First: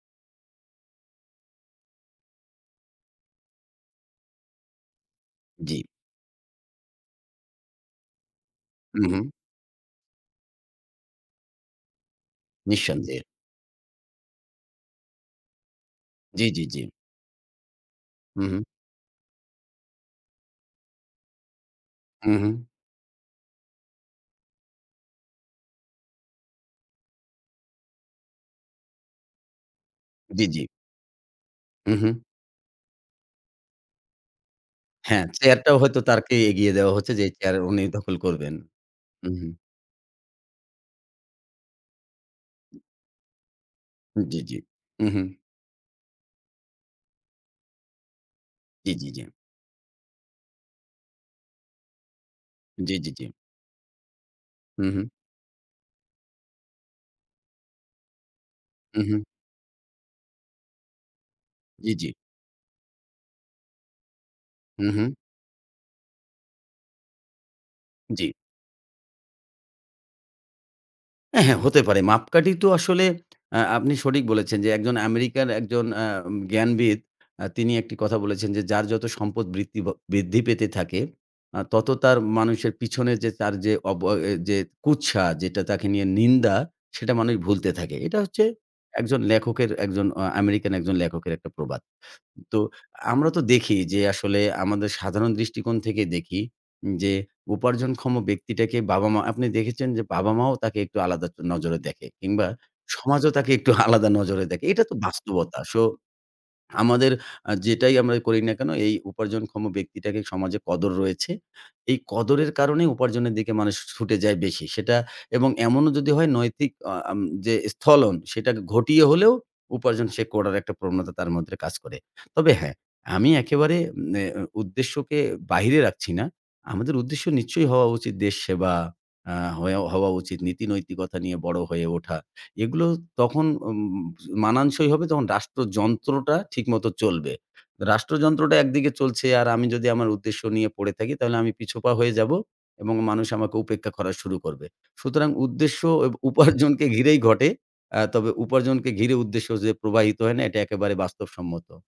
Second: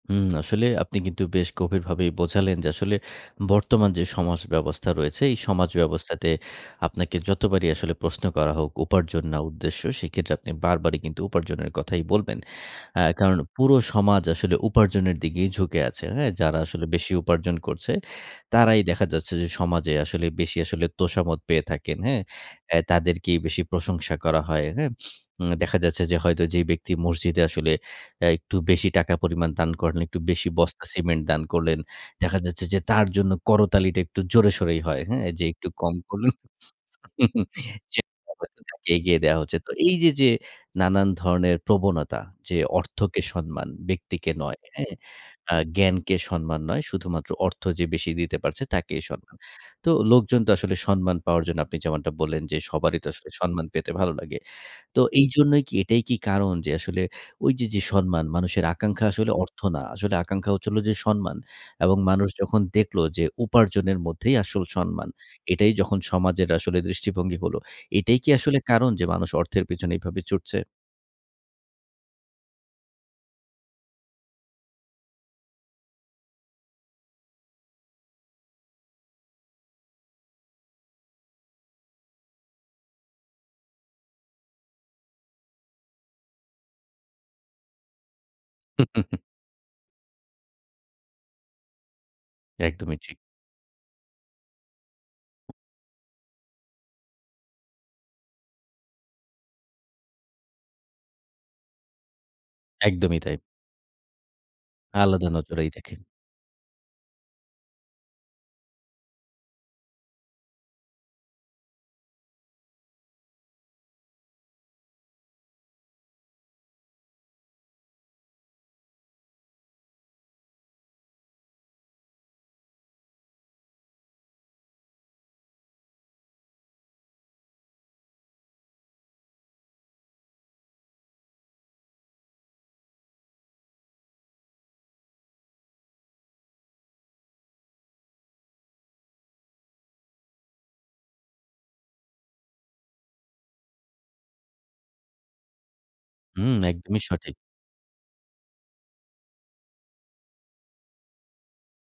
উম আসলে আপনি কিন্তু বেশ গভীরভাবেই বোঝালেন, যে আসলে বর্তমান যে সমাজ ব্যবস্থা রয়েছে এই সমাজ জ্বি। ব্যবস্থাতে আপনাকে যতবারই আসলে প্রশ্ন করা হোক উপার্জন উহু। না উদ্দেশ্য সেক্ষেত্রে আপনি বারবারই কিন্তু উপার্জনের কথাই বলবেন। অ্যা নিঃসন্দেহে। কারণ পুরো সমাজ আসলে উপার্জনের দিকেই ঝুঁকে আছে। হ্যাঁ, জ্বি, যারা জ্বি, জ্বি। আসলে বেশি উপার্জন করছে। হু, হু। তারাই দেখা যাচ্ছে যে সমাজে আসলে বেশি আসলে তোষামদ পেয়ে থাকেন, হ্যাঁ? উহু। অ্যা তাদেরকেই বেশি প্রশংসা করা হয়। হ্যাঁ? উম দেখা যাচ্ছে যে হয়তো যেই ব্যক্তি মসজিদে আসলে অ্যা একটু বেশি টাকা পরিমাণ দান করেন, একটু জি, বেশি জি। বস্তা সিমেন্ট দান করলেন। উহু। দেখা যাচ্ছে যে তার জন্য করতালিটা একটু জোরে সরেই হয়। হ্যাঁ, হ্যাঁ? যে একটু চেয়ারটাও কম হয়তো করলো, তাকেই এগিয়ে দেওয়া হচ্ছে যে চেয়ারের উনি দখল করবেন। [unintelligible] এগিয়ে দেয়া উহু। হচ্ছে। তো এই যে, যে নানান ধরনের প্রবণতা যে অর্থকে সন্মান, ব্যক্তিকে জ্বী, নয়, জ্বী, হ্যাঁ। উহু। আ জ্ঞানকে সম্মান নয়, শুধুমাত্র অর্থ যে বেশি দিতে পারছে জ্বী, তাকেই জ্বী, জ্বী। সম্মান। তো লোকজন তো আসলে সম্মান পাওয়ার জন্য আপনি যেমনটা বললেন যে জ্বি, সবারই তো জ্বি, জ্বি। আসলে সম্মান পেতে ভালো লাগে। হু, তো হু। এইজন্যই কি এটাই কি কারণ? যে আসলে ঐ যে, যে সম্মান মানুষের আকাঙ্ক্ষা উহু। আসলে অর্থ না। আসলে আকাঙ্ক্ষা হচ্ছে হলো যে সম্মান জ্বি, এবং জ্বি। মানুষ যখন দেখলো যে উপার্জনের মধ্যেই আসল সম্মান। উহু। এটাই যখন সমাজের আসলে দৃষ্টিভঙ্গি হলো, এটাই কি জ্বি। আসলে কারণ যে মানুষ অর্থের পেছনে এভাবে ছুটছে? অ্যা হ্যাঁ, হতে পারে। মাপকাঠি তো আসলে আ আপনি সঠিক বলেছেন, যে একজন আমেরিকার একজন অ্যাম জ্ঞানবিদ আ তিনি একটি কথা বলেছেন, যে যার যত সম্পদ বৃত্তি বা বৃদ্ধি পেতে থাকে আ তত তার মানুষের পিছনে যে তার যে অবয় যে কুৎসা যেটা তাকে নিয়ে নিন্দা সেটা মানুষ ভুলতে থাকে। এটা হচ্ছে একজন লেখকের, একজন অ আমেরিকান একজন লেখকের একটা প্রবাদ। তো একদমই ঠিক। আমরা তো দেখি যে আসলে আমাদের সাধারণ দৃষ্টিকোণ থেকে দেখি যে উপার্জনক্ষম ব্যক্তিটাকে বাবা-মা, আপনি দেখেছেন যে বাবা-মাও তাকে একটু আলাদা নজরে দেখে কিংবা একদমই সমাজও তাই। তাকে একটু আলাদা নজরে দেখে। এটা তো আলাদা বাস্তবতা। নজরেই শো দেখেন। আমাদের আ যেটাই আমরাই করি না কেন এই উপার্জনক্ষম ব্যক্তিটাকে সমাজে কদর রয়েছে। এই কদরের কারণে উপার্জনের দিকে মানুষ ছুটে যায় বেশি। সেটা এবং এমনও যদি হয় নৈতিক আ আম যে স্থলন সেটা কে ঘটিয়ে হলেও উপার্জন সে করার একটা প্রবণতা তার মধ্যে কাজ করে। তবে হ্যাঁ, আমি একেবারে নে এম উদ্দেশ্যকে বাহিরে রাখছি না। আমাদের উদ্দেশ্য নিশ্চয়ই হওয়া উচিত দেশ সেবা। আ হয়া হওয়া উচিত নীতিনৈতিকতা নিয়ে বড় হয়ে ওঠা। এগুলো তখন উম মানানসই হবে যখন রাষ্ট্রযন্ত্রটা ঠিকমত চলবে। রাষ্ট্রযন্ত্রটা একদিকে চলছে, আর আমি যদি আমার উদ্দেশ্য নিয়ে পড়ে থাকি তাহলে আমি পিছপা হয়ে যাবো এবং মানুষ আমাকে উপেক্ষা করা শুরু করবে। সুতরাং উদ্দেশ্য এব হুম, উপার্জনকে একদমই ঘিরেই সঠিক। ঘটে। আ তবে উপার্জনকে ঘিরে উদ্দেশ্য যে প্রবাহিত হয় না এটা একেবারে বাস্তবসম্মত।